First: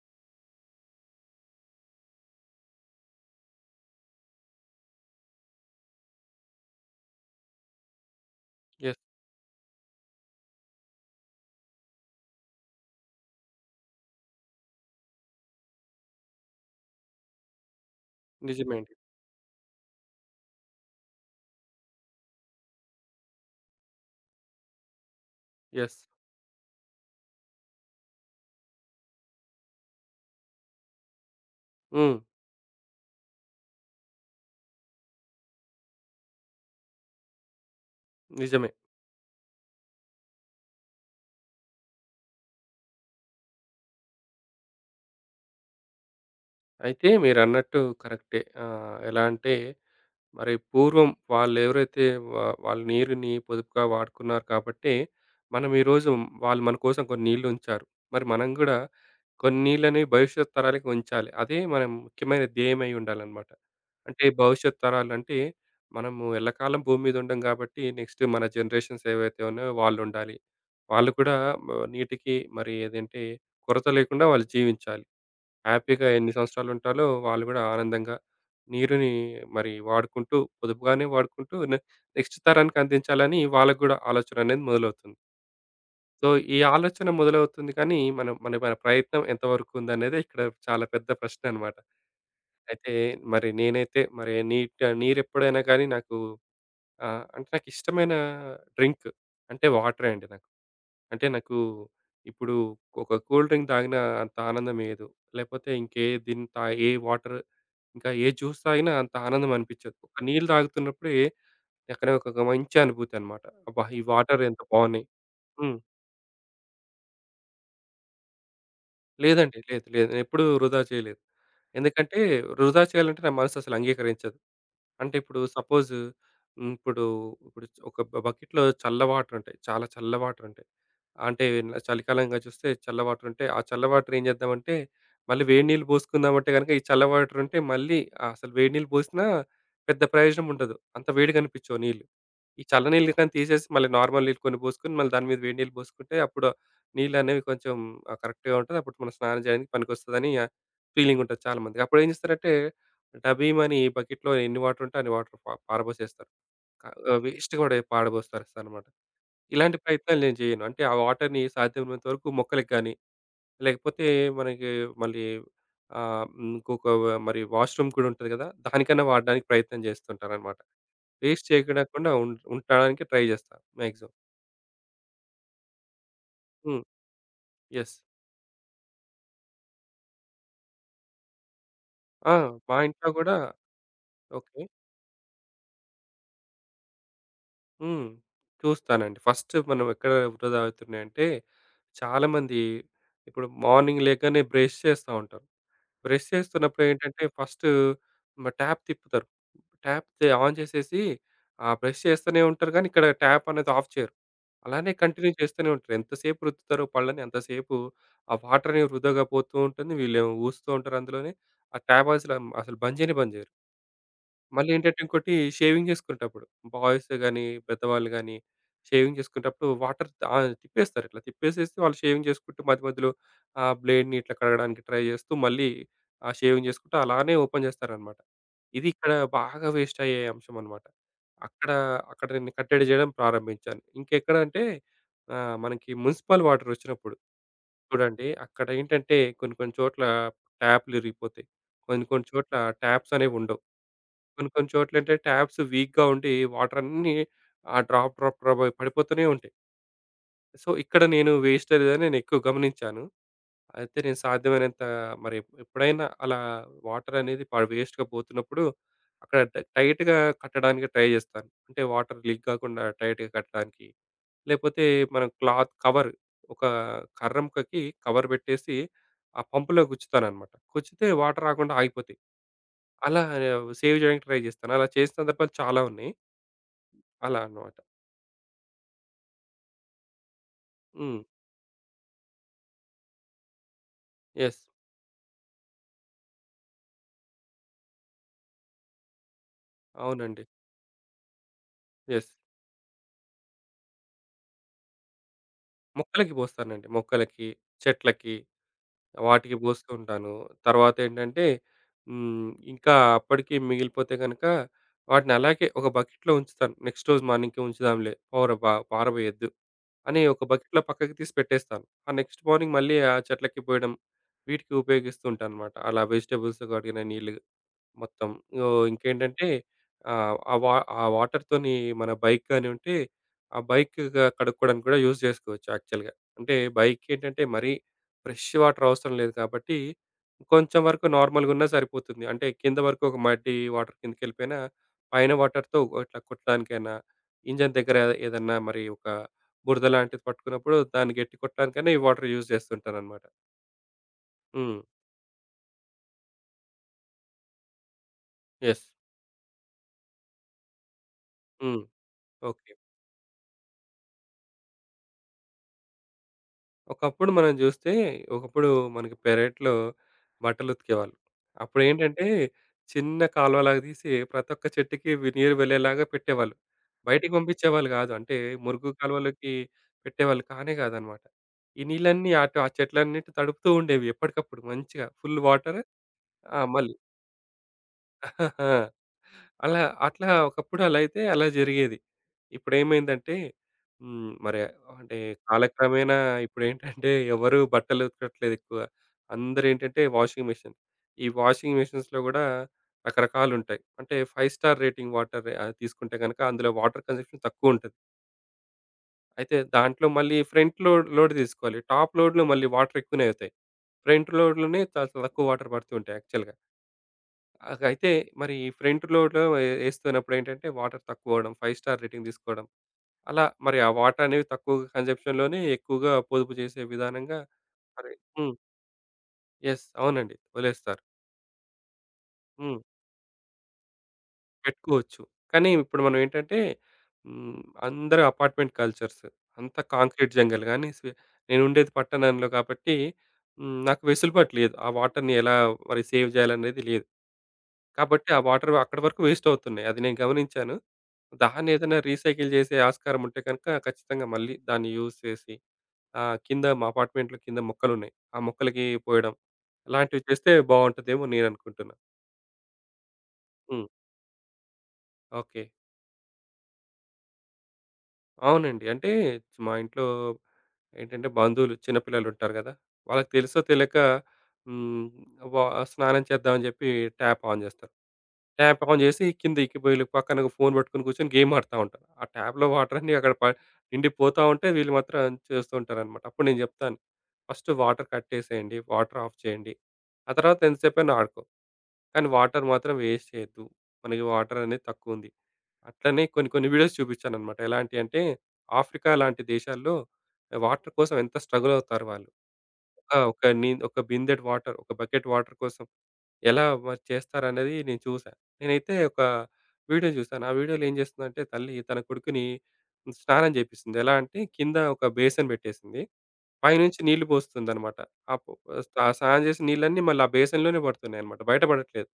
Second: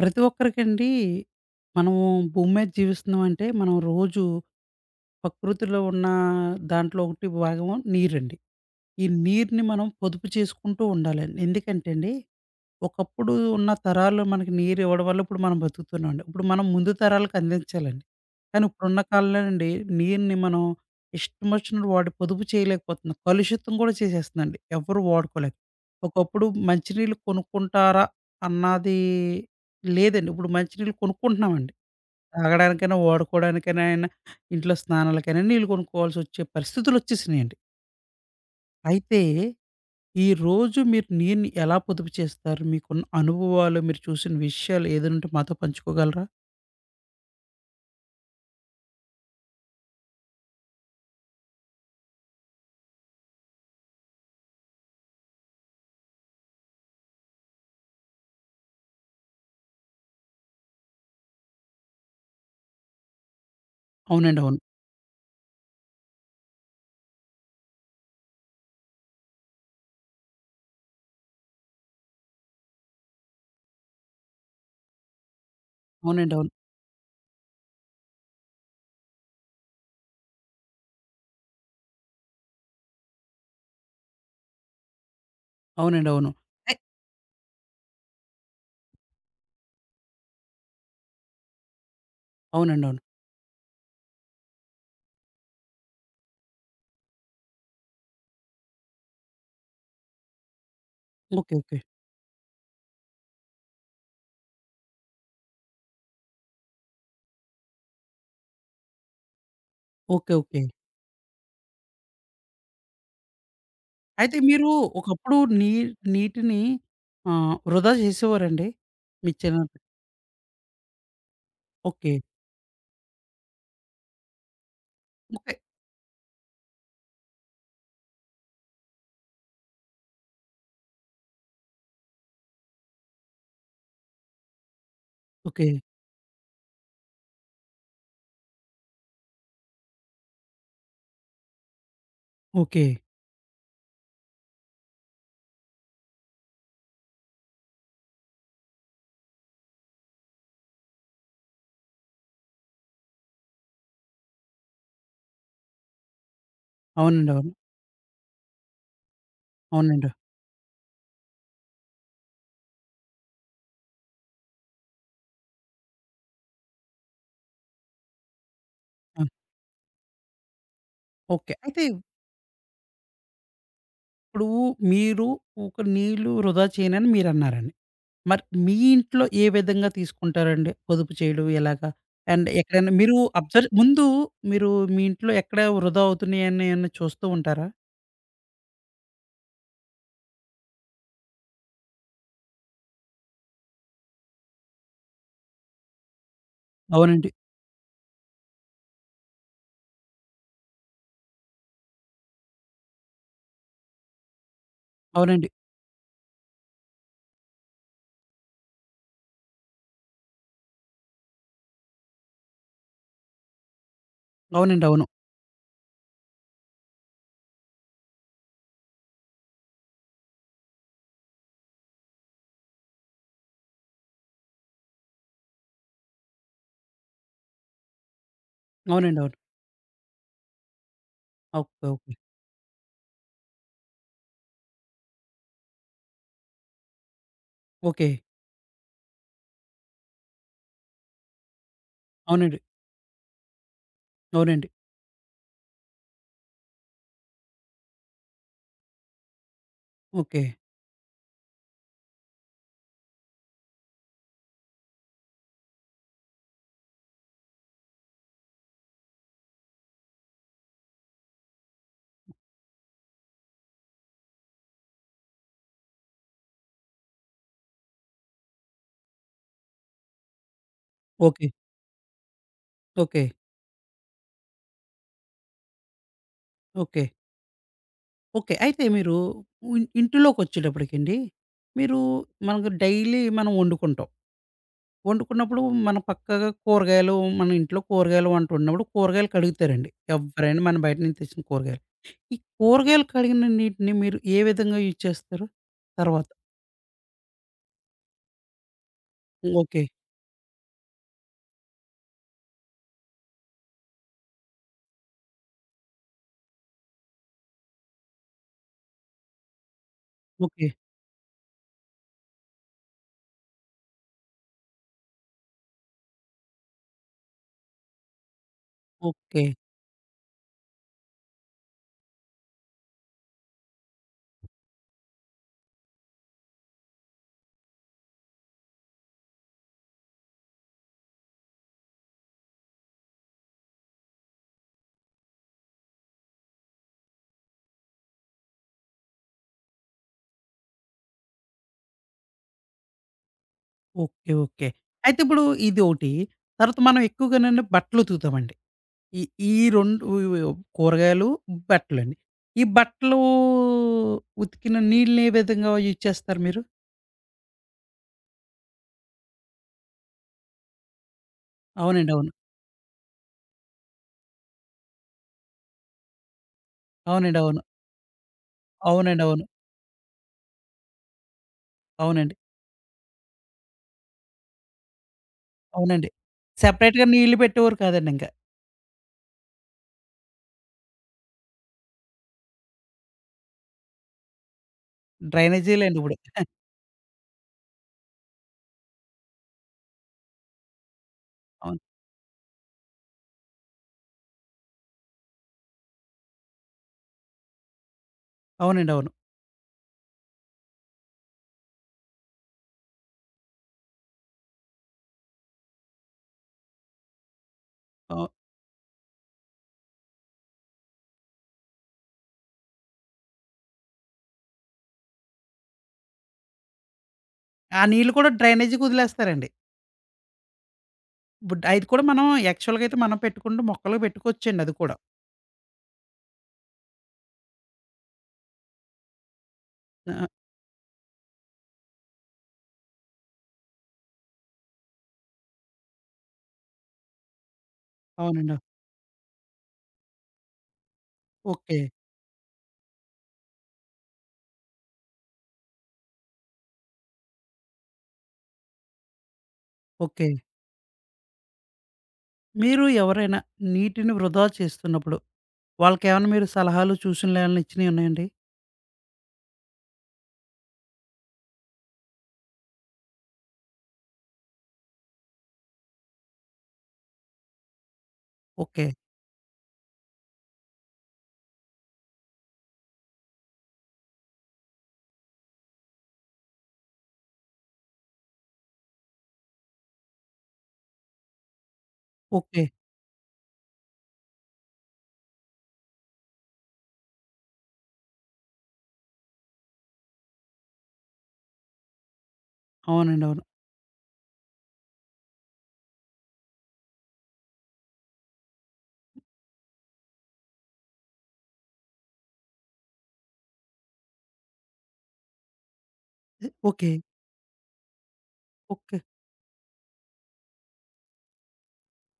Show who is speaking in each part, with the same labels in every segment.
Speaker 1: ప్రతి ఒక్కరికండి మనము భూమి మీద జీవిస్తున్నాం అంటే మనం రోజు ప్రకృతిలో ఉన్న దాంట్లో ఒకటి భాగం నీరండి.
Speaker 2: యెస్.
Speaker 1: ఈ నీరుని మనం పొదుపు చేసుకుంటూ ఉండాలండి. ఎందుకంటే అండి ఒకప్పుడు ఉన్న తరాలు మనకి నీరు ఇవ్వడం వల్ల ఇప్పుడు మనం బతుకుతున్నాం అండి. ఇప్పుడు మనం ముందు తరాలకు అందించాలండి. కానీ
Speaker 2: నిజమే అండి.
Speaker 1: ఇప్పుడున్న కాలంలోనండి నీరుని మనం ఇష్టం వచ్చినట్టు వాడి పొదుపు చేయలేకపోతున్నాం. కలుషితం కూడా చేసేస్తుందండి. ఎవరు వాడుకోలేక.
Speaker 2: యెస్.
Speaker 1: ఒకప్పుడు మంచినీళ్ళు కొనుక్కుంటారా అన్నది లేదండి. ఇప్పుడు మంచినీళ్ళు కొనుక్కుంటున్నామండి.
Speaker 2: హ్మ్.
Speaker 1: తాగడానికైనా, వాడుకోవడానికైనా, ఇంట్లో స్నానాలకైనా నీళ్ళు కొనుక్కోవాల్సి వచ్చే పరిస్థితులు వచ్చేసినాయండి.
Speaker 2: నిజమే.
Speaker 1: అయితే ఈ రోజు మీరు నీరుని ఎలా పొదుపు చేస్తారు? మీకున్న అనుభవాలు, మీరు చూసిన విషయాలు ఏదైనుంటే మాతో పంచుకోగలరా?
Speaker 2: అయితే మీరన్నట్టు కరెక్టే. ఎలా అంటే మరి పూర్వం వాళ్ళెవరైతే వాళ్ళు నీరుని పొదుపుగా వాడుకున్నారు కాబట్టే, మనం ఈరోజు వాళ్ళు మన కోసం కొన్ని నీళ్ళు ఉంచారు. మరి మనం గూడా కొన్ని నీళ్ళని భవిష్యత్ తరాలకి ఉంచాలి. అదే మనం ముఖ్యమైన ధ్యేయమై ఉండాలన్నమాట. అంటే
Speaker 1: అవునండి. అవును.
Speaker 2: భవిష్యత్ తరాలంటే మనము ఎల్లకాలం భూమి మీద ఉండం కాబట్టి నెక్స్ట్ మన జనరేషన్స్ ఏవైతే ఉన్నాయో వాళ్ళు ఉండాలి. వాళ్ళు కూడా మ నీటికి మరి ఏదంటే కొరత లేకుండా వాళ్ళు జీవించాలి. హ్యాపీగా ఎన్ని
Speaker 1: అవునండి. అవును.
Speaker 2: సంవత్సరాలు ఉంటాలో వాళ్ళు కూడా ఆనందంగా నీరుని మరి వాడుకుంటూ, పొదుపుగానే వాడుకుంటూ నెక్స్ట్ తరానికి అందించాలని వాళ్ళకి కూడా ఆలోచన అనేది మొదలవుతుంది.
Speaker 1: అవునండి.
Speaker 2: సో,
Speaker 1: అవును.
Speaker 2: ఈ
Speaker 1: అయ్
Speaker 2: ఆలోచన మొదలవుతుంది కానీ మనం మన మన ప్రయత్నం ఎంతవరకు ఉందనేదే ఇక్కడ చాలా పెద్ద ప్రశ్న అన్నమాట.
Speaker 1: అవునండి.
Speaker 2: అయితే
Speaker 1: అవును.
Speaker 2: మరి నేనైతే మరి నీరెప్పుడైనా కానీ నాకు అంటే నాకిష్టమైన డ్రింక్ అంటే వాటరే అండి నాకు. అంటే
Speaker 1: ఓకే.
Speaker 2: నాకు
Speaker 1: ఓకే.
Speaker 2: ఇప్పుడు ఒక కూల్ డ్రింక్ తాగిన అంత ఆనందం ఏయదు. లేకపోతే ఇంకే దీన్ని తా ఏ వాటర్ ఇంకా ఏ జ్యూస్ తాగినా అంత ఆనందం అనిపించదు. ఒక
Speaker 1: ఓకే.
Speaker 2: నీళ్ళు
Speaker 1: ఓకే.
Speaker 2: తాగుతున్నప్పుడే అక్కడ ఒక ఒక మంచి అనుభూతి అన్నమాట. అబ్బా! ఈ
Speaker 1: అయితే
Speaker 2: వాటర్ ఎంత
Speaker 1: మీరు
Speaker 2: బాగున్నాయి.
Speaker 1: ఒకప్పుడు
Speaker 2: హ్మ్.
Speaker 1: నీటిని వృధా చేసేవారండి? మీ
Speaker 2: లేదండి.
Speaker 1: చిన్నప్పుడు.
Speaker 2: లేదు. లేదు. నేనెప్పుడూ వృధా చేయలేదు.
Speaker 1: ఓకే.
Speaker 2: ఎందుకంటే వృధా చేయాలంటే నా మనసు అసలు అంగీకరించదు. అంటే ఇప్పుడు
Speaker 1: ఓకే.
Speaker 2: సపోజ్ ఇప్పుడు ఇప్పుడు ఒక బకెట్‌లో చల్ల వాటర్ ఉంటాయి. చాలా చల్ల వాటర్ ఉంటాయి. అంటే ఇలా చలికాలంగా చూస్తే చల్ల వాటర్ ఉంటాయి. ఆ చల్ల వాటర్ ఏం చేద్దామంటే మళ్ళీ వేడి
Speaker 1: ఓకే.
Speaker 2: నీళ్ళు పోసుకుందామంటే గనుక ఈ చల్ల వాటర్ ఉంటే మళ్ళీ ఆ అసలు వేడి నీళ్ళు పోసినా పెద్ద ప్రయోజనం ఉండదు. అంత వేడిగా అనిపించవు నీళ్ళు. ఈ
Speaker 1: ఓకే.
Speaker 2: చల్ల నీళ్ళు కానీ తీసేసి మళ్ళీ నార్మల్ నీళ్ళు కొన్ని పోసుకొని మళ్ళీ దాని మీద వేడి నీళ్ళు పోసుకుంటే అప్పుడు నీళ్ళనేవి కొంచెం కరెక్ట్‌గా ఉంటది. అప్పుడు మనం స్నానం చేయడానికి పనికొస్తదని ఫీలింగ్ ఉంటది చాలా మందికి. అప్పుడు ఏం చేస్తారంటే డబీ మని బకెట్‌లో ఎన్ని వాటర్ ఉంటే అన్ని వాటర్ పారబోసేస్తారు. క
Speaker 1: అవునండి. అవును.
Speaker 2: వేస్ట్ కూడా పారబోస్తారనమాట. ఇలాంటి
Speaker 1: అవునండి.
Speaker 2: ప్రయత్నాలు నేను చేయను. అంటే ఆ వాటర్‌ని సాధ్యమైనంత వరకు మొక్కలకి గాని, లేకపోతే మనకి మళ్ళీ ఆహ్, హ్మ్, ఇంకొక మరి వాష్‌రూమ్ కూడా ఉంటది కదా! దానికన్నా
Speaker 1: అవును.
Speaker 2: వాడడానికి ప్రయత్నం చేస్తుంటాననమాట. Waste
Speaker 1: okay. అయితే
Speaker 2: చేయకుండా ఉం ఉండడానికి ట్రై చేస్తా మాక్సిమం.
Speaker 1: ఇప్పుడు మీరు ఒక నీళ్ళు వృధా
Speaker 2: హ్మ్.
Speaker 1: చేయనని మీరన్నారండి.
Speaker 2: యెస్.
Speaker 1: మరి మీ ఇంట్లో ఏ విధంగా తీసుకుంటారండి? పొదుపు చేయడం ఎలాగా?
Speaker 2: ఆ!
Speaker 1: అండ్
Speaker 2: మా
Speaker 1: ఎక్కడైనా
Speaker 2: ఇంట్లో
Speaker 1: మీరు
Speaker 2: కూడా
Speaker 1: అబ్జర్వ్ ముందు
Speaker 2: ఓకే.
Speaker 1: మీరు మీ ఇంట్లో ఎక్కడ వృధా అవుతున్నాయని ఏమన్నా చూస్తూ ఉంటారా?
Speaker 2: హ్మ్. చూస్తానండి. ఫస్ట్ మనం ఎక్కడ వృధా అవుతున్నాయంటే చాలామంది ఇప్పుడు మార్నింగ్ లేకనే బ్రష్ చేస్తా ఉంటారు. బ్రష్ చేస్తున్నప్పుడు ఏంటంటే
Speaker 1: అవునండి.
Speaker 2: ఫస్ట్ ట్యాప్ తిప్పుతారు. ట్యాప్ తే ఆన్ చేసేసి ఆ బ్రష్ చేస్తూనే ఉంటారు కానీ ఇక్కడ ట్యాప్ అనేది ఆఫ్ చేయరు. అలానే కంటిన్యూ
Speaker 1: అవునండి.
Speaker 2: చేస్తూనే ఉంటారు. ఎంతసేపు రుద్దుతారో పళ్ళని అంతసేపు ఆ వాటర్ అనేవి వృధాగా పోతూ ఉంటుంది. వీళ్ళేమో ఊస్తూ ఉంటారు అందులోనే. ఆ ట్యాప్ అసలు అసలు బంద్ చేయనే బంద్ చేయరు. మళ్ళీ
Speaker 1: అవునండి.
Speaker 2: ఏంటంటే
Speaker 1: అవును.
Speaker 2: ఇంకోటి షేవింగ్ చేసుకునేటప్పుడు బాయ్స్ గాని, పెద్దవాళ్ళు గాని షేవింగ్ చేసుకునేటప్పుడు వాటర్ ఆ! తిప్పేస్తారు. ఇట్లా తిప్పేసేసి వాళ్ళు షేవింగ్ చేసుకుంటూ మధ్య మధ్యలో ఆ బ్లేడ్‌ని ఇట్లా కడగడానికి ట్రై చేస్తూ మళ్ళీ ఆ షేవింగ్ చేసుకుంటూ అలానే ఓపెన్ చేస్తారనమాట. ఇది ఇక్కడ
Speaker 1: అవునండి. అవును.
Speaker 2: బాగా వేస్ట్ అయ్యే అంశం అనమాట. అక్కడ,
Speaker 1: ఓకే. ఓకే.
Speaker 2: అక్కడ నేను కట్టడి చేయడం ప్రారంభించాను. ఇంకెక్కడంటే మనకి మునిసిపల్ వాటర్ వచ్చినప్పుడు
Speaker 1: ఓకే.
Speaker 2: చూడండి అక్కడ ఏంటంటే కొన్ని కొన్ని చోట్ల ట్యాప్‌లు ఇరిగిపోతాయి. కొన్ని కొన్ని చోట్ల
Speaker 1: అవునండి.
Speaker 2: ట్యాప్స్ అనేవి ఉండవు. కొన్ని
Speaker 1: అవునండి.
Speaker 2: కొన్ని చోట్లేంటంటే ట్యాప్స్ వీక్‌గా ఉండి వాటరన్నీ ఆ డ్రాప్, డ్రాప్, డ్రాప్ అయి పడిపోతూనే ఉంటాయి.
Speaker 1: ఓకే.
Speaker 2: సో, ఇక్కడ నేను వేస్టేజ్‌గా ఎక్కువ గమనించాను. అయితే నేను సాధ్యమైనంత మరి ఎప్పుడైనా అలా వాటరనేది వేస్ట్‌గా పోతున్నప్పుడు అక్కడ టైట్‌గా కట్టడానికి ట్రై చేస్తాను. అంటే వాటర్ లీక్ కాకుండా టైట్‌గా కట్టడానికి. లేకపోతే మనం క్లాత్ కవర్ ఒక కర్ర ముక్కకి కవర్ పెట్టేసి ఆ పంపులో గుచ్చుతాననమాట. గుచ్చితే వాటర్
Speaker 1: ఓకే.
Speaker 2: రాకుండా ఆగిపోతాయి. అలా
Speaker 1: ఓకే.
Speaker 2: సేవ్ చేయడానికి ట్రై చేస్తాను. అలా చేసిన సందర్భాలు చాలా ఉన్నాయి.
Speaker 1: ఓకే.
Speaker 2: అలా అన్నమాట.
Speaker 1: ఓకే. అయితే మీరు ఇంటిలోకొచ్చేటప్పటికండి,
Speaker 2: హ్మ్.
Speaker 1: మీరు మనకు డైలీ మనం వండుకుంటాం.
Speaker 2: యెస్.
Speaker 1: వండుకున్నప్పుడు మనం పక్కాగా కూరగాయలు మన ఇంట్లో కూరగాయలు వంట వండినప్పుడు కూరగాయలు కడుగుతారండి.
Speaker 2: అవునండి.
Speaker 1: ఎవ్వరైనా మనం బయట నుంచి తెచ్చిన కూరగాయలు.
Speaker 2: యెస్.
Speaker 1: ఈ కూరగాయలు కడిగిన నీటిని మీరు ఏ విధంగా యూజ్ చేస్తారు? తర్వాత
Speaker 2: మొక్కలకి పోస్తానండి. మొక్కలకి, చెట్లకి, వాటికి
Speaker 1: ఓకే.
Speaker 2: పోస్తూ ఉంటాను. తర్వాతేంటంటే ఇంకా అప్పటికి మిగిలిపోతే గనక వాటిని అలాగే ఒక బకెట్‌లో ఉంచుతాను. నెక్స్ట్ రోజు మార్నింగ్‌కి ఉంచుదాంలే పౌర పా పారబోయొద్దు అని ఒక
Speaker 1: ఓకే.
Speaker 2: బకెట్‌లో పక్కకి తీసి పెట్టేస్తాను. ఆ నెక్స్ట్ మార్నింగ్ మళ్ళీ ఆ చెట్లకి పోయడం వీటికి ఉపయోగిస్తూ ఉంటానన్నమాట. అలా వెజిటబుల్స్ కడిగిన నీళ్ళు. మొత్తం. ఓహ్!
Speaker 1: ఓకే.
Speaker 2: ఇంకేంటంటే ఆహ్, ఆ వా ఆ వాటర్‌తోని మన బైక్ గాని ఉంటే, ఆ బైక్ కడుక్కోవడానికి కూడా యూజ్ చేసుకోవచ్చు యాక్చువల్‌గా. అంటే బైక్ ఏంటంటే మరీ ఫ్రెష్ వాటర్ అవసరం లేదు కాబట్టి, కొంచెం వరకు నార్మల్‌గున్నా సరిపోతుంది. అంటే కింద వరకు ఒక మడ్డి వాటర్ కిందకెళ్ళిపోయినా, పైన వాటర్‌తో ఇట్లా కొట్టడానికైనా, ఇంజిన్ దగ్గర ఏదన్నా మరి ఒక బురద లాంటిది పట్టుకున్నప్పుడు దాన్ని గట్టి కొట్టడానికైనా ఈ వాటర్ యూజ్ చేస్తుంటానన్నమాట.
Speaker 1: ఓకే. ఓకే.
Speaker 2: హ్మ్.
Speaker 1: అయితే ఇప్పుడు ఇదోటి. తర్వాత మనం ఎక్కువగానండి బట్టలు ఉతుకుతామండి.
Speaker 2: యెస్.
Speaker 1: ఈ ఈ 2 కూరగాయలు,
Speaker 2: హ్మ్.
Speaker 1: బట్టలండి. ఈ
Speaker 2: ఓకే.
Speaker 1: బట్టలు ఉతికిన నీళ్ళని ఏ విధంగా యూజ్ చేస్తారు మీరు?
Speaker 2: ఒకప్పుడు మనం జూస్తే, ఒకప్పుడు మనకి పెరట్లో బట్టలుతికేవాళ్ళు.
Speaker 1: అవునండి.
Speaker 2: అప్పుడేంటంటే,
Speaker 1: అవును.
Speaker 2: చిన్న కాలువలాగా తీసి ప్రతి ఒక్క చెట్టుకి నీరు వెళ్ళేలాగా పెట్టేవాళ్ళు. బయటికి
Speaker 1: అవునండి. అవును.
Speaker 2: పంపించేవాళ్ళు గాదు. అంటే మురుగు
Speaker 1: అవునండి. అవును.
Speaker 2: కాలువలకి పెట్టేవాళ్ళు కానే కాదనమాట. ఈ నీళ్ళన్నీ
Speaker 1: అవునండి.
Speaker 2: అటు ఆ చెట్లన్నిటి తడుపుతూ ఉండేవి ఎప్పటికప్పుడు మంచిగా. Full water.
Speaker 1: అవునండి.
Speaker 2: ఆ! మళ్ళీ
Speaker 1: సెపరేట్‌గా నీళ్లు పెట్టేవారు కాదండింక.
Speaker 2: అలా అట్లా ఒకప్పుడు అలా అయితే అలా జరిగేది. ఇప్పుడేమైందంటే హ్మ్. మరి అంటే
Speaker 1: డ్రైనేజీ‌లెండి ఇప్పుడు.
Speaker 2: కాలక్రమేణా ఇప్పుడేంటంటే ఎవరు బట్టలు ఉతకట్లేదెక్కువ. అందరేంటంటే వాషింగ్ మిషన్. ఈ వాషింగ్
Speaker 1: అవును.
Speaker 2: మిషన్స్‌లో గూడా రకరకాలుంటాయి. అంటే 5 స్టార్ రేటింగ్ వాటర్ తీసుకుంటే గనక అందులో వాటర్ కన్జంప్షన్ తక్కువుంటది.
Speaker 1: అవునండి. అవును.
Speaker 2: అయితే దాంట్లో మళ్ళీ ఫ్రంట్ లోడ్ లోడ్ తీసుకోవాలి. టాప్ లోడ్‌లో మళ్ళీ వాటర్ ఎక్కువనే అవుతాయి. ఫ్రంట్ లోడ్‌లోనే చాలా తక్కువ వాటర్ పడుతూ ఉంటాయి యాక్చువల్‌గా. అయితే
Speaker 1: అవు
Speaker 2: మరి ఫ్రంట్ లోడ్‌లో ఏస్తున్నప్పుడు ఏంటంటే, వాటర్ తక్కువ అవ్వడం, 5 స్టార్ రేటింగ్ తీసుకోవడం. అలా మరి ఆ వాటర్ అనేవి తక్కువ కన్‌జంప్షన్‌లోనే ఎక్కువగా పొదుపు చేసే విధానంగా
Speaker 1: ఆ నీళ్లు
Speaker 2: మరి
Speaker 1: కూడా
Speaker 2: హ్మ్.
Speaker 1: డ్రైనేజీకి వదిలేస్తారండి.
Speaker 2: యెస్. అవునండి. వదిలేస్తారు.
Speaker 1: ఇప్పుడు అది కూడా మనం
Speaker 2: హ్మ్.
Speaker 1: యాక్చువల్‌గా అయితే మనం పెట్టుకుంటే మొక్కలకి పెట్టుకోవచ్చండి అది కూడా.
Speaker 2: పెట్టుకోవచ్చు. కానీ ఇప్పుడు మనం ఏంటంటే, హ్మ్, అందరూ అపార్ట్మెంట్ కల్చర్స్. అంతా
Speaker 1: ఆ!
Speaker 2: కాంక్రీట్ జంగల్ గాని నేనుండేది పట్టణంలో కాబట్టి నాకు వెసులుబాటు లేదు. ఆ వాటర్‌ని ఎలా మరి సేవ్ చేయాలనేది లేదు. కాబట్టి ఆ
Speaker 1: అవునండి.
Speaker 2: వాటర్ అక్కడి వరకు వేస్ట్ అవుతున్నాయి. అది నేను గమనించాను. దాన్ని
Speaker 1: ఓకే.
Speaker 2: ఏదైనా రీసైకిల్ చేసే ఆస్కారం ఉంటే గనుక ఖచ్చితంగా మళ్ళీ దాన్ని యూజ్ చేసి కింద మా అపార్ట్మెంట్‌లో కింద మొక్కలున్నాయి. ఆ మొక్కలకి పోయడం. అలాంటివి
Speaker 1: ఓకే.
Speaker 2: చేస్తే బావుంటదేమో నేను అనుకుంటున్నా.
Speaker 1: మీరు ఎవరైనా
Speaker 2: హ్మ్.
Speaker 1: నీటిని వృధా చేస్తున్నప్పుడు
Speaker 2: ఓకే.
Speaker 1: వాళ్ళకేమన్నా మీరు సలహాలు, సూచనలు ఏమన్నా ఇచ్చినయున్నాయండి?
Speaker 2: అవునండి. అంటే మా ఇంట్లో ఏంటంటే బంధువులు చిన్న పిల్లలుంటారు గదా! వాళ్ళకి తెలుసో తెలియక హ్మ్. వా స్నానం చేద్దామని జెప్పి ట్యాప్ ఆన్ జేస్తారు. Tap
Speaker 1: okay.
Speaker 2: ఆన్ జేసి కిందకి వీళ్ళు పక్కన ఫోను పట్టుకొని కూర్చొని గేమ్ ఆడుతా ఉంటారు. ఆ ట్యాప్‌లో వాటర్ అన్నీ అక్కడ నిండిపోతా ఉంటే వీళ్ళు మాత్రం చేస్తూ ఉంటారనమాట. అప్పుడు నేను జెప్తాను. "ఫస్ట్ వాటర్ కట్టేసేయండి. వాటర్ ఆఫ్ చేయండి. ఆ తర్వాత ఎంతసేపైనా ఆడుకో. కానీ
Speaker 1: ఓకే.
Speaker 2: వాటర్ మాత్రం వేస్ట్ చేయొద్దు. మనకి వాటర్ అనేది తక్కువుంది." అట్లనే కొన్ని కొన్ని వీడియోస్ చూపించానన్నమాట. ఎలాంటియంటే, ఆఫ్రికా లాంటి దేశాల్లో వాటర్ కోసం ఎంత స్ట్రగుల్ అవుతారు వాళ్ళు. ఒక
Speaker 1: అవునండి.
Speaker 2: ఒక
Speaker 1: అవును.
Speaker 2: నీ ఒక బిందెడు వాటర్, ఒక బకెట్ వాటర్ కోసం ఎలా మరి చేస్తారనేది నేను చూసా. నేనైతే ఒక వీడియో చూసాను. ఆ వీడియోలో ఏం చేస్తుందంటే తల్లి తన కొడుకుని స్నానం చేపిస్తుంది. ఎలా అంటే కింద ఒక బేసిన్ పెట్టేసింది.
Speaker 1: ఓకే.
Speaker 2: పైనుంచి నీళ్లు పోస్తుందన్నమాట. ఆ పొ
Speaker 1: ఓకే.
Speaker 2: స్నానం చేసిన నీళ్ళన్నీ మళ్ళీ ఆ బేసిన్‌లోనే పడుతున్నాయన్నమాట. బయట పడట్లేదు.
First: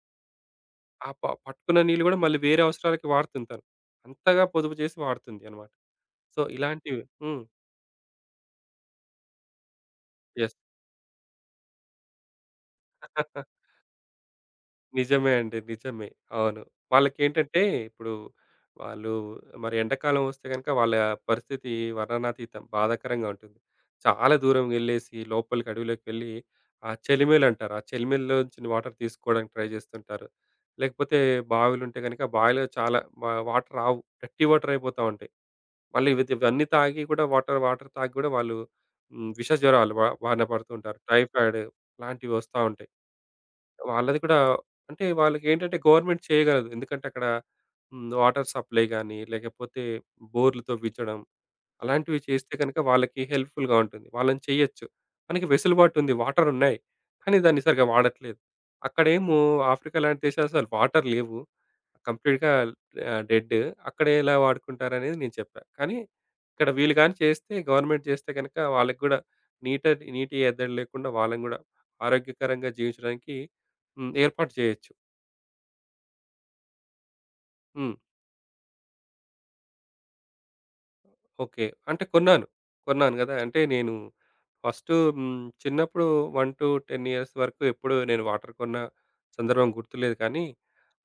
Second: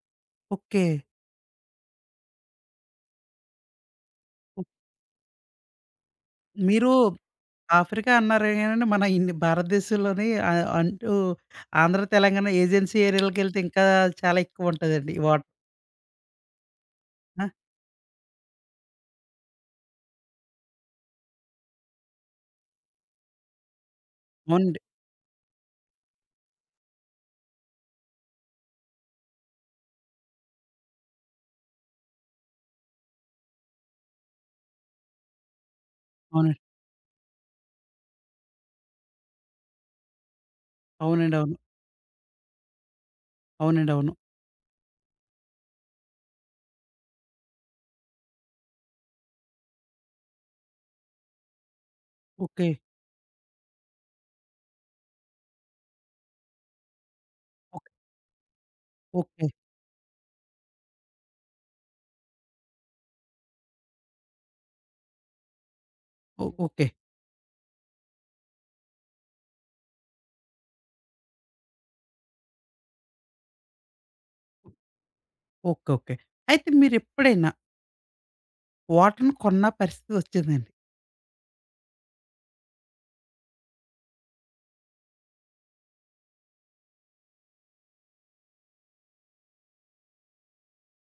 Speaker 1: ఓకే.
Speaker 2: ఆ ప పట్టుకున్న నీళ్ళు గూడా మళ్ళీ వేరే అవసరాలకి వాడుతుంటాను. అంతగా
Speaker 1: ఓహ్!
Speaker 2: పొదుపు చేసి వాడుతుంది అన్నమాట. సో,
Speaker 1: మీరు
Speaker 2: ఇలాంటివి హ్మ్.
Speaker 1: ఆఫ్రికా అన్నారు గానండి, మన భారతదేశంలోని
Speaker 2: యెస్.
Speaker 1: అంటూ ఆంధ్ర, తెలంగాణ ఏజెన్సీ ఏరియాలకెళ్తే ఇంకా చాలా ఎక్కువుంటదండి ఈ
Speaker 2: నిజమే
Speaker 1: వాటర్.
Speaker 2: అండి. నిజమే. అవును.
Speaker 1: ఆ!
Speaker 2: వాళ్ళకేంటంటే ఇప్పుడు వాళ్ళు మరి ఎండాకాలం వస్తే గనుక వాళ్ళ పరిస్థితి వర్ణనాతీతం. బాధాకరంగా ఉంటుంది. చాలా దూరం
Speaker 1: అవునండి.
Speaker 2: వెళ్ళేసి లోపలికి అడవిలోకి వెళ్లి ఆ చెలిమేలంటారు. ఆ చెలిమేల్లోంచి వాటర్ తీసుకోవడానికి ట్రై చేస్తుంటారు. లేకపోతే బావిలుంటే గనుక బావిలో చాలా వాటర్ రావు. డర్టీ వాటర్ అయిపోతా ఉంటాయి. మళ్ళీ ఇవి
Speaker 1: అవునండి.
Speaker 2: ఇవన్నీ తాగి కూడా వాటర్ వాటర్ తాగి కూడా వాళ్ళు హ్మ్. విష జ్వరాలు బారిన పడుతుంటారు.
Speaker 1: అవునండి. అవును.
Speaker 2: టైఫాయిడ్ ఇలాంటివి వస్తా ఉంటాయి.
Speaker 1: అవునండి. అవును.
Speaker 2: వాళ్ళది కూడా అంటే వాళ్ళకేంటంటే గవర్నమెంట్ చేయగలదు. ఎందుకంటే అక్కడ వాటర్ సప్లై గాని, లేకపోతే బోర్‌లతో ఇవ్వించడం, అలాంటివి చేస్తే
Speaker 1: ఓకే.
Speaker 2: గనుక వాళ్ళకి హెల్ప్‌ఫుల్‌గా ఉంటుంది. వాళ్ళని చేయొచ్చు. మనకి వెసులుబాటు ఉంది. వాటర్ ఉన్నాయి. కానీ దాన్ని సరిగ్గా
Speaker 1: ఓకే.
Speaker 2: వాడట్లేదు. అక్కడేమో
Speaker 1: ఓకే.
Speaker 2: ఆఫ్రికా లాంటి దేశాలు అసలు వాటర్ లేవు. కంప్లీట్‌గా డెడ్. అక్కడ ఎలా వాడుకుంటారనేది నేను చెప్పా. కానీ
Speaker 1: ఓ
Speaker 2: ఇక్కడ
Speaker 1: ఓకే.
Speaker 2: వీళ్ళు గాని చేస్తే గవర్నమెంట్ చేస్తే గనుక వాళ్ళకి గూడా నీట నీటి ఎద్దడి లేకుండా వాళ్ళని గూడా ఆరోగ్యకరంగా జీవించడానికి ఏర్పాటు చేయొచ్చు.
Speaker 1: ఓకే. ఓకే. అయితే మీరెప్పుడైనా
Speaker 2: హ్మ్.
Speaker 1: వాటర్‌ని కొన్న పరిస్థితి వచ్చిందండి?
Speaker 2: ఓకే. అంటే కొన్నాను. కొన్నాను గదా! అంటే నేను ఫస్టు హ్మ్. చిన్నప్పుడు 1-10 ఇయర్స్ వరకు ఎప్పుడు నేను వాటర్ కొన్న సందర్భం గుర్తులేదు కానీ,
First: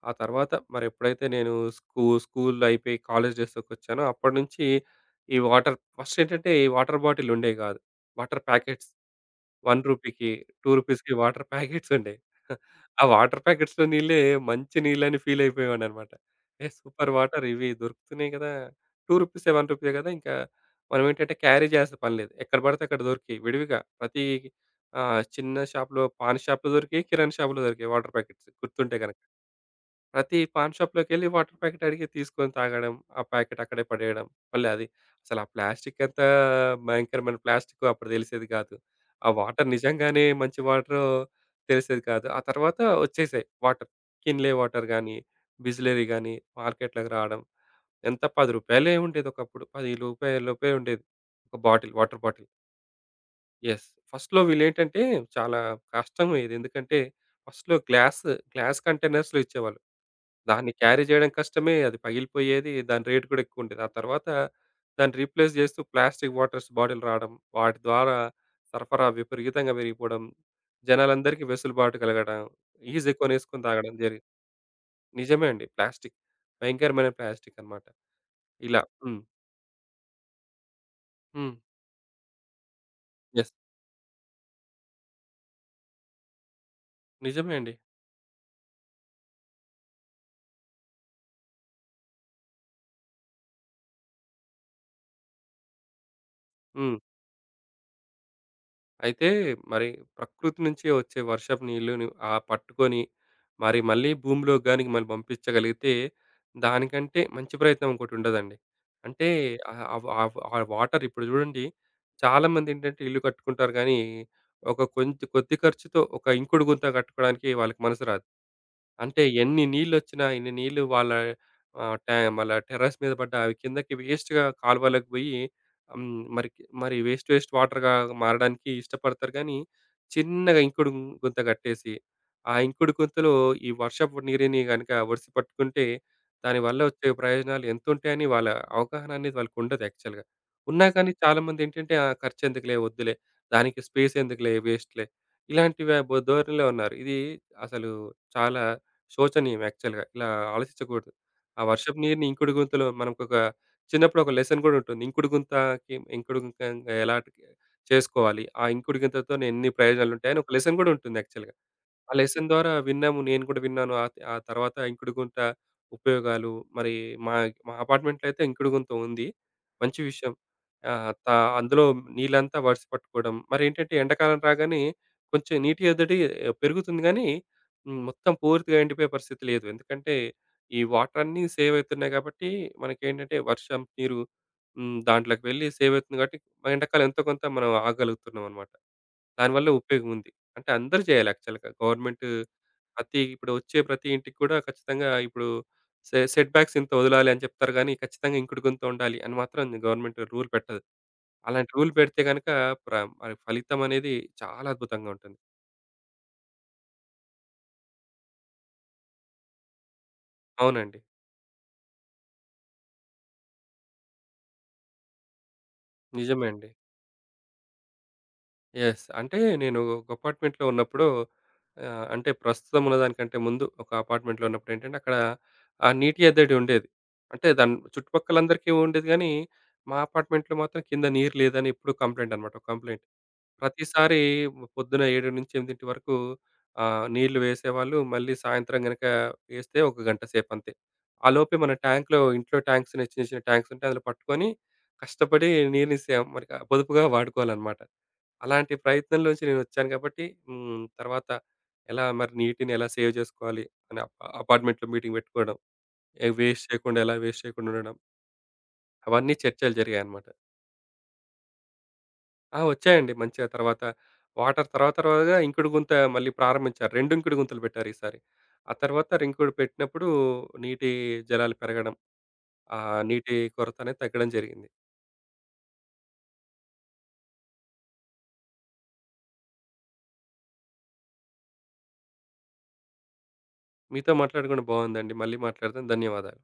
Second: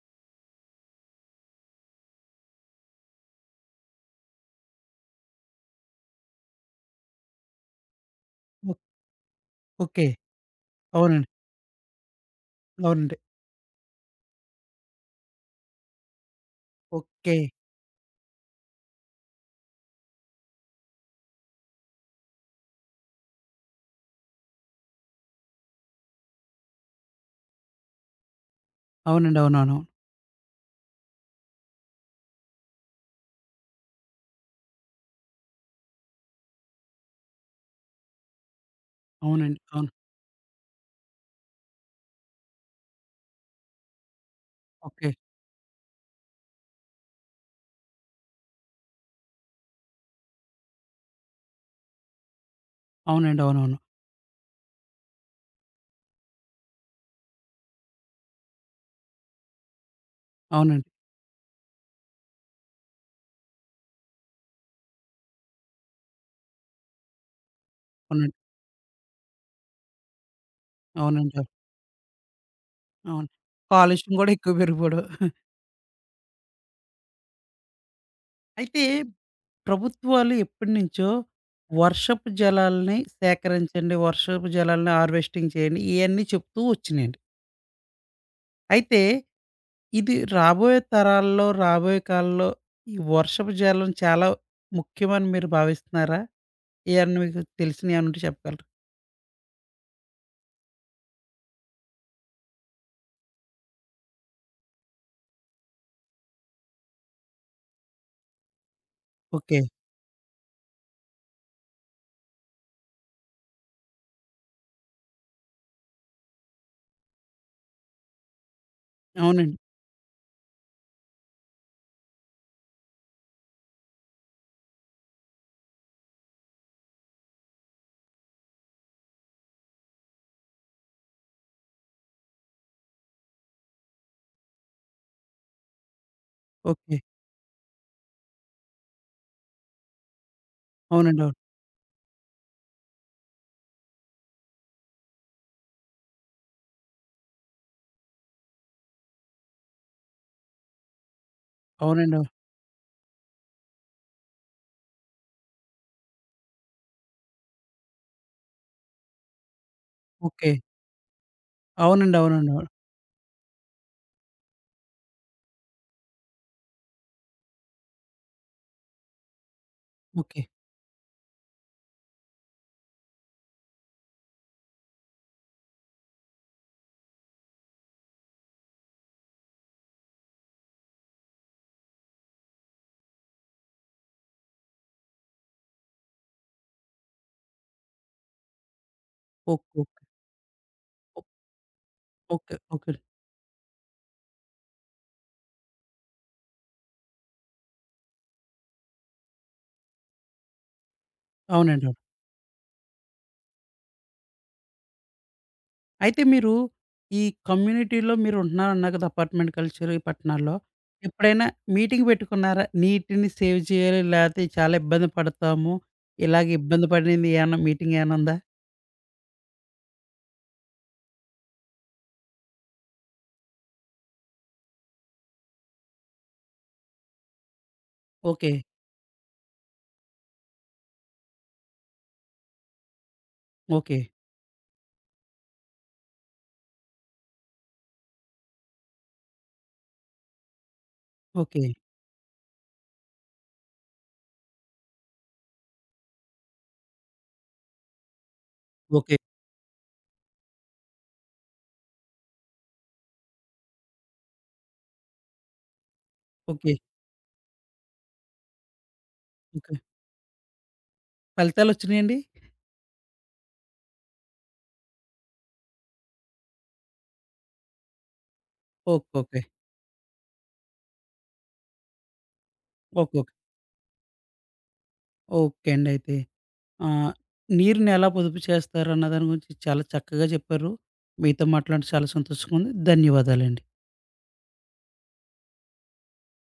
Speaker 2: ఆ తర్వాత మరెప్పుడైతే నేను స్కూల్ అయిపోయి కాలేజ్ డేస్‌లోకొచ్చానో అప్పటినుంచి ఈ వాటర్ ఫస్టేంటంటే ఈ వాటర్ బాటిలుండేవి కాదు. వాటర్
Speaker 1: ఓ
Speaker 2: ప్యాకెట్స్ రూ.
Speaker 1: ఓకే.
Speaker 2: 1కి, రూ. 2కి
Speaker 1: అవునండి.
Speaker 2: వాటర్ ప్యాకెట్స్ ఉండేవి. ఆ
Speaker 1: అవునండి.
Speaker 2: వాటర్ ప్యాకెట్స్‌లో నీళ్ళే మంచి నీళ్ళని ఫీల్ అయిపోయేవాడినన్నమాట. ఏ సూపర్
Speaker 1: ఓకే.
Speaker 2: వాటర్ ఇవి దొరుకుతున్నాయి కదా! రూ. 2 రూ. 1 కదా! ఇంకా మనం ఏంటంటే క్యారీ చేయాల్సిన పని లేదు. ఎక్కడ పడితే అక్కడ దొరికేయి విడివిగా. ప్రతి చిన్న షాప్‌లో, పాన్ షాప్‌లో దొరికేయి, కిరాణా షాప్‌లో దొరికేయి వాటర్ ప్యాకెట్స్ గుర్తుంటే గనక.
Speaker 1: అవునండి. అవునవును.
Speaker 2: ప్రతి పాన్ షాప్‌లోకెళ్ళి వాటర్ ప్యాకెట్ అడిగి తీసుకొని తాగడం. ఆ ప్యాకెట్ అక్కడే పడేయడం. మళ్ళీ అది అసలు ఆ ప్లాస్టిక్ ఎంత భయంకరమైన ప్లాస్టికో అప్పుడు తెలిసేది కాదు. ఆ
Speaker 1: అవునండి.
Speaker 2: వాటర్
Speaker 1: అవును.
Speaker 2: నిజంగానే మంచి వాటరో తెలిసేది కాదు. ఆ తర్వాత వచ్చేసాయి వాటర్. Kinley water
Speaker 1: okay.
Speaker 2: గానీ, బిస్లెరీ గానీ మార్కెట్‌లోకి రావడం. ఎంత రూ. 10 ఉండేది ఒకప్పుడు. రూ. 10 రూపాయల లోపే ఉండేది. ఒక బాటిల్ వాటర్ బాటిల్.
Speaker 1: అవునండి. అవునవును.
Speaker 2: యెస్. ఫస్ట్‌లో వీళ్ళేంటంటే చాలా కష్టం ఇది. ఎందుకంటే ఫస్ట్‌లో గ్లాస్, గ్లాస్ కంటైనర్స్‌లో ఇచ్చేవాళ్ళు. దాన్ని
Speaker 1: అవునండి.
Speaker 2: క్యారీ చేయడం కష్టమే. అది పగిలిపోయేది. దాని రేట్ కూడా ఎక్కువుండేది. ఆ తర్వాత దాన్ని రీప్లేస్ చేస్తూ ప్లాస్టిక్ వాటర్స్ బాటిల్ రావడం. వాటి ద్వారా
Speaker 1: అవునండి.
Speaker 2: సరఫరా విపరీతంగా పెరిగిపోవడం.
Speaker 1: అవునండి. అవును.
Speaker 2: జనాలందరికీ వెసులుబాటు కలగడం. ఈజీ
Speaker 1: అవును.
Speaker 2: కొనేసుకొని తాగడం
Speaker 1: కాలుష్యం
Speaker 2: జరిగింది.
Speaker 1: గూడా ఎక్కువ పెరిగిపోవడం.
Speaker 2: నిజమే అండి. ప్లాస్టిక్. భయంకరమైన ప్లాస్టిక్ అన్నమాట. ఇలా.
Speaker 1: అయితే
Speaker 2: హ్మ్.
Speaker 1: ప్రభుత్వాలు ఎప్పటినుంచో
Speaker 2: హ్మ్.
Speaker 1: వర్షపు జలాల్ని
Speaker 2: యెస్.
Speaker 1: సేకరించండి, వర్షపు జలాల్ని హార్వెస్టింగ్ చేయండి, ఇయన్నీ చెప్తూ వచ్చినియండి.
Speaker 2: నిజమే అండి.
Speaker 1: అయితే ఇది రాబోయే తరాల్లో, రాబోయే కాలంలో ఈ వర్షపు జలం చాలా ముఖ్యమని మీరు భావిస్తున్నారా?
Speaker 2: హ్మ్.
Speaker 1: ఏయన్నా మీకు తెలిసినయేమన్నా ఉంటే చెప్పగలరా?
Speaker 2: అయితే మరి ప్రకృతి నుంచి వచ్చే వర్షపు నీళ్ళుని ఆ పట్టుకొని మరి మళ్ళీ భూమిలోకి గాని మళ్ళీ పంపించగలిగితే దానికంటే మంచి ప్రయత్నం ఇంకోటి ఉండదండి. అంటే
Speaker 1: ఓకే.
Speaker 2: ఆహ్, ఆ వా ఆ వాటర్ ఇప్పుడు చూడండి చాలామంది ఏంటంటే ఇల్లు కట్టుకుంటారు గానీ, ఒక కొంచెం కొద్ది ఖర్చుతో ఒక ఇంకుడు గుంత కట్టుకోవడానికి వాళ్ళకి మనసు రాదు. అంటే
Speaker 1: అవునండి.
Speaker 2: ఎన్ని నీళ్ళొచ్చినా, ఎన్ని నీళ్ళు వాళ్ళ ఆహ్, ట్యా వాళ్ళ టెర్రస్ మీద పడ్డా అవి కిందకి వేస్ట్‌గా కాలువలోకి పోయి హ్మ్. మరి కి- మరి వేస్ట్ వేస్ట్ వాటర్‌గా మారడానికి ఇష్టపడతారు గానీ, చిన్నగా ఇంకుడు గుంత కట్టేసి, ఆ ఇంకుడు గుంతలో ఈ వర్షపు నీరుని గనక ఒడిసి పట్టుకుంటే, దానివల్ల
Speaker 1: ఓకే.
Speaker 2: వచ్చే ప్రయోజనాలు ఎంతుంటాయని వాళ్ళ అవగాహన అనేది వాళ్ళకుండదు యాక్చువల్‌గా. ఉన్నా కానీ
Speaker 1: అవునండి. అవును.
Speaker 2: చాలామందేంటంటే ఆ! ఖర్చెందుకులే, వద్దులే, దానికి స్పేసెందుకులే, వేస్ట్‌లే ఇలాంటివి ధోరణిలో ఉన్నారు. ఇది అసలు చాలా శోచనీయం యాక్చువల్‌గా. ఇలా ఆలోచించకూడదు. ఆ వర్షపు
Speaker 1: అవునండి. అవును.
Speaker 2: నీరుని ఇంకుడు గుంతలో మనకొక చిన్నప్పుడు ఒక లెసన్ కూడా ఉంటుంది. ఇంకుడు గుంత ఎలా చేసుకోవాలి? ఆ ఇంకుడు గుంతతో ఎన్ని ప్రయోజనాలుంటాయని ఒక
Speaker 1: ఓకే.
Speaker 2: లెసన్ కూడా ఉంటుంది యాక్చువల్‌గా. ఆ
Speaker 1: అవునండి.
Speaker 2: లెసన్
Speaker 1: అవునండి. అవును.
Speaker 2: ద్వారా విన్నాము. నేను కూడా విన్నాను. ఆ ఆ తర్వాత ఇంకుడుగుంట ఉపయోగాలు మరి మా మా అపార్ట్మెంట్‌లో అయితే ఇంకుడుగుంత ఉంది. మంచి విషయం.
Speaker 1: ఓకే.
Speaker 2: ఆహ్, త అందులో నీళ్ళంతా వడిసి పట్టుకోవడం. మరేంటంటే ఎండాకాలం రాగానే కొంచెం నీటి ఎద్దడి ఆ, పెరుగుతుంది గానీ, మొత్తం పూర్తిగా ఎండిపోయే పరిస్థితి లేదు. ఎందుకంటే ఈ వాటర్ అన్నీ సేవ్ అవుతున్నాయి కాబట్టి మనకేంటంటే వర్షం నీరు దాంట్లోకి వెళ్ళి సేవ్ అవుతుంది కాబట్టి మన ఎండాకాలం ఎంతో కొంత మనం ఆగలుగుతున్నామనమాట.
Speaker 1: ఓకే.
Speaker 2: దానివల్ల
Speaker 1: ఓకే.
Speaker 2: ఉపయోగం ఉంది. అంటే అందరూ
Speaker 1: ఓ
Speaker 2: చేయాలి యాక్చువల్‌గా. Government
Speaker 1: okay. ఓకే.
Speaker 2: ప్రతి ఇంటికి కూడా ఖచ్చితంగా ఇప్పుడు సెట్ బ్యాక్స్ ఇంత వదలాలి అని చెప్తారు గానీ, ఖచ్చితంగా ఇంకుడు గుంత ఉండాలి అని మాత్రం గవర్నమెంట్ రూల్ పెట్టదు. అలాంటి
Speaker 1: అవునండి.
Speaker 2: రూల్
Speaker 1: అవును.
Speaker 2: పెడితే గనక ప్ర మరి ఫలితం అనేది చాలా అద్భుతంగా ఉంటుంది.
Speaker 1: అయితే మీరు ఈ కమ్యూనిటీలో మీరుంటున్నారన్నారు కదా! అపార్ట్‌మెంట్ కల్చర్ ఈ పట్టణాల్లో.
Speaker 2: అవునండి.
Speaker 1: ఎప్పుడైనా మీటింగ్ పెట్టుకున్నారా? నీటిని సేవ్ చేయాలి లేతే చాలా ఇబ్బంది పడతాము.
Speaker 2: నిజమే
Speaker 1: ఇలాగ
Speaker 2: అండి.
Speaker 1: ఇబ్బంది పడింది ఏమన్నా మీటింగ్ ఏమన్నా ఉందా?
Speaker 2: యెస్. అంటే నేను ఒక అపార్ట్‌మెంట్‌లో ఉన్నప్పుడు అంటే ప్రస్తుతం ఉన్నదానికంటే ముందు ఒక అపార్ట్‌మెంట్‌లో ఉన్నప్పుడు ఏంటంటే అక్కడ ఆ నీటి ఎద్దడి ఉండేది. అంటే దాని
Speaker 1: ఓకే.
Speaker 2: చుట్టుపక్కలందరికీ ఉండేది గానీ, మా అపార్ట్‌మెంట్‌లో మాత్రం కింద నీరు లేదని ఎప్పుడు కంప్లెయింట్ అన్నమాట. ఒక కంప్లెయింట్.
Speaker 1: ఓకే.
Speaker 2: ప్రతిసారి పొద్దున 7-8 వరకు నీళ్లు వేసేవాళ్ళు. మళ్ళీ సాయంత్రం గనక వేస్తే ఒక గంట సేపు అంతే. ఆలోపే
Speaker 1: ఓకే.
Speaker 2: మన ట్యాంక్‌లో ఇంట్లో ట్యాంక్స్ ఉన్నాయి. చిన్న చిన్న ట్యాంక్స్ ఉంటాయి. అందులో పట్టుకొని కష్టపడి నీరుని మరి పొదుపుగా వాడుకోవాలన్నమాట. అలాంటి
Speaker 1: ఓకే.
Speaker 2: ప్రయత్నంలోంచి నేనొచ్చాను కాబట్టి హ్మ్. తర్వాత ఎలా మరి నీటిని ఎలా సేవ్ చేసుకోవాలి అని అపార్ట్మెంట్‌లో మీటింగ్ పెట్టుకోవడం. ఏ వేస్ట్
Speaker 1: ఓకే.
Speaker 2: చేయకుండా ఎలా వేస్ట్ చేయకుండా ఉండడం. అవన్నీ చర్చలు
Speaker 1: ఓకే.
Speaker 2: జరిగాయన్నమాట.
Speaker 1: ఫలితాలొచ్చినాయండి?
Speaker 2: ఆ! వచ్చాయండి మంచిగా తర్వాత వాటర్ తర్వాత తర్వాతగా ఇంకుడు గుంత మళ్ళీ ప్రారంభించారు. 2 ఇంకుడు గుంతలు పెట్టారు ఈసారి. ఆ
Speaker 1: ఓకే.
Speaker 2: తర్వాత
Speaker 1: ఓకే.
Speaker 2: ఇంకుడు పెట్టినప్పుడు నీటి జలాలు పెరగడం. ఆ
Speaker 1: ఓకే. ఓకే.
Speaker 2: నీటి కొరత అనేది తగ్గడం జరిగింది.
Speaker 1: ఓకే అండి అయితే. ఆహ్, నీరుని ఎలా పొదుపు చేస్తారన్న దాని గురించి చాలా చక్కగా చెప్పారు. మీతో మాట్లాడి చాలా సంతోషంగా ఉంది. ధన్యవాదాలండి.
Speaker 2: మీతో మాట్లాడడం కూడా బాగుందండి. మళ్ళీ మాట్లాడదాం. ధన్యవాదాలు.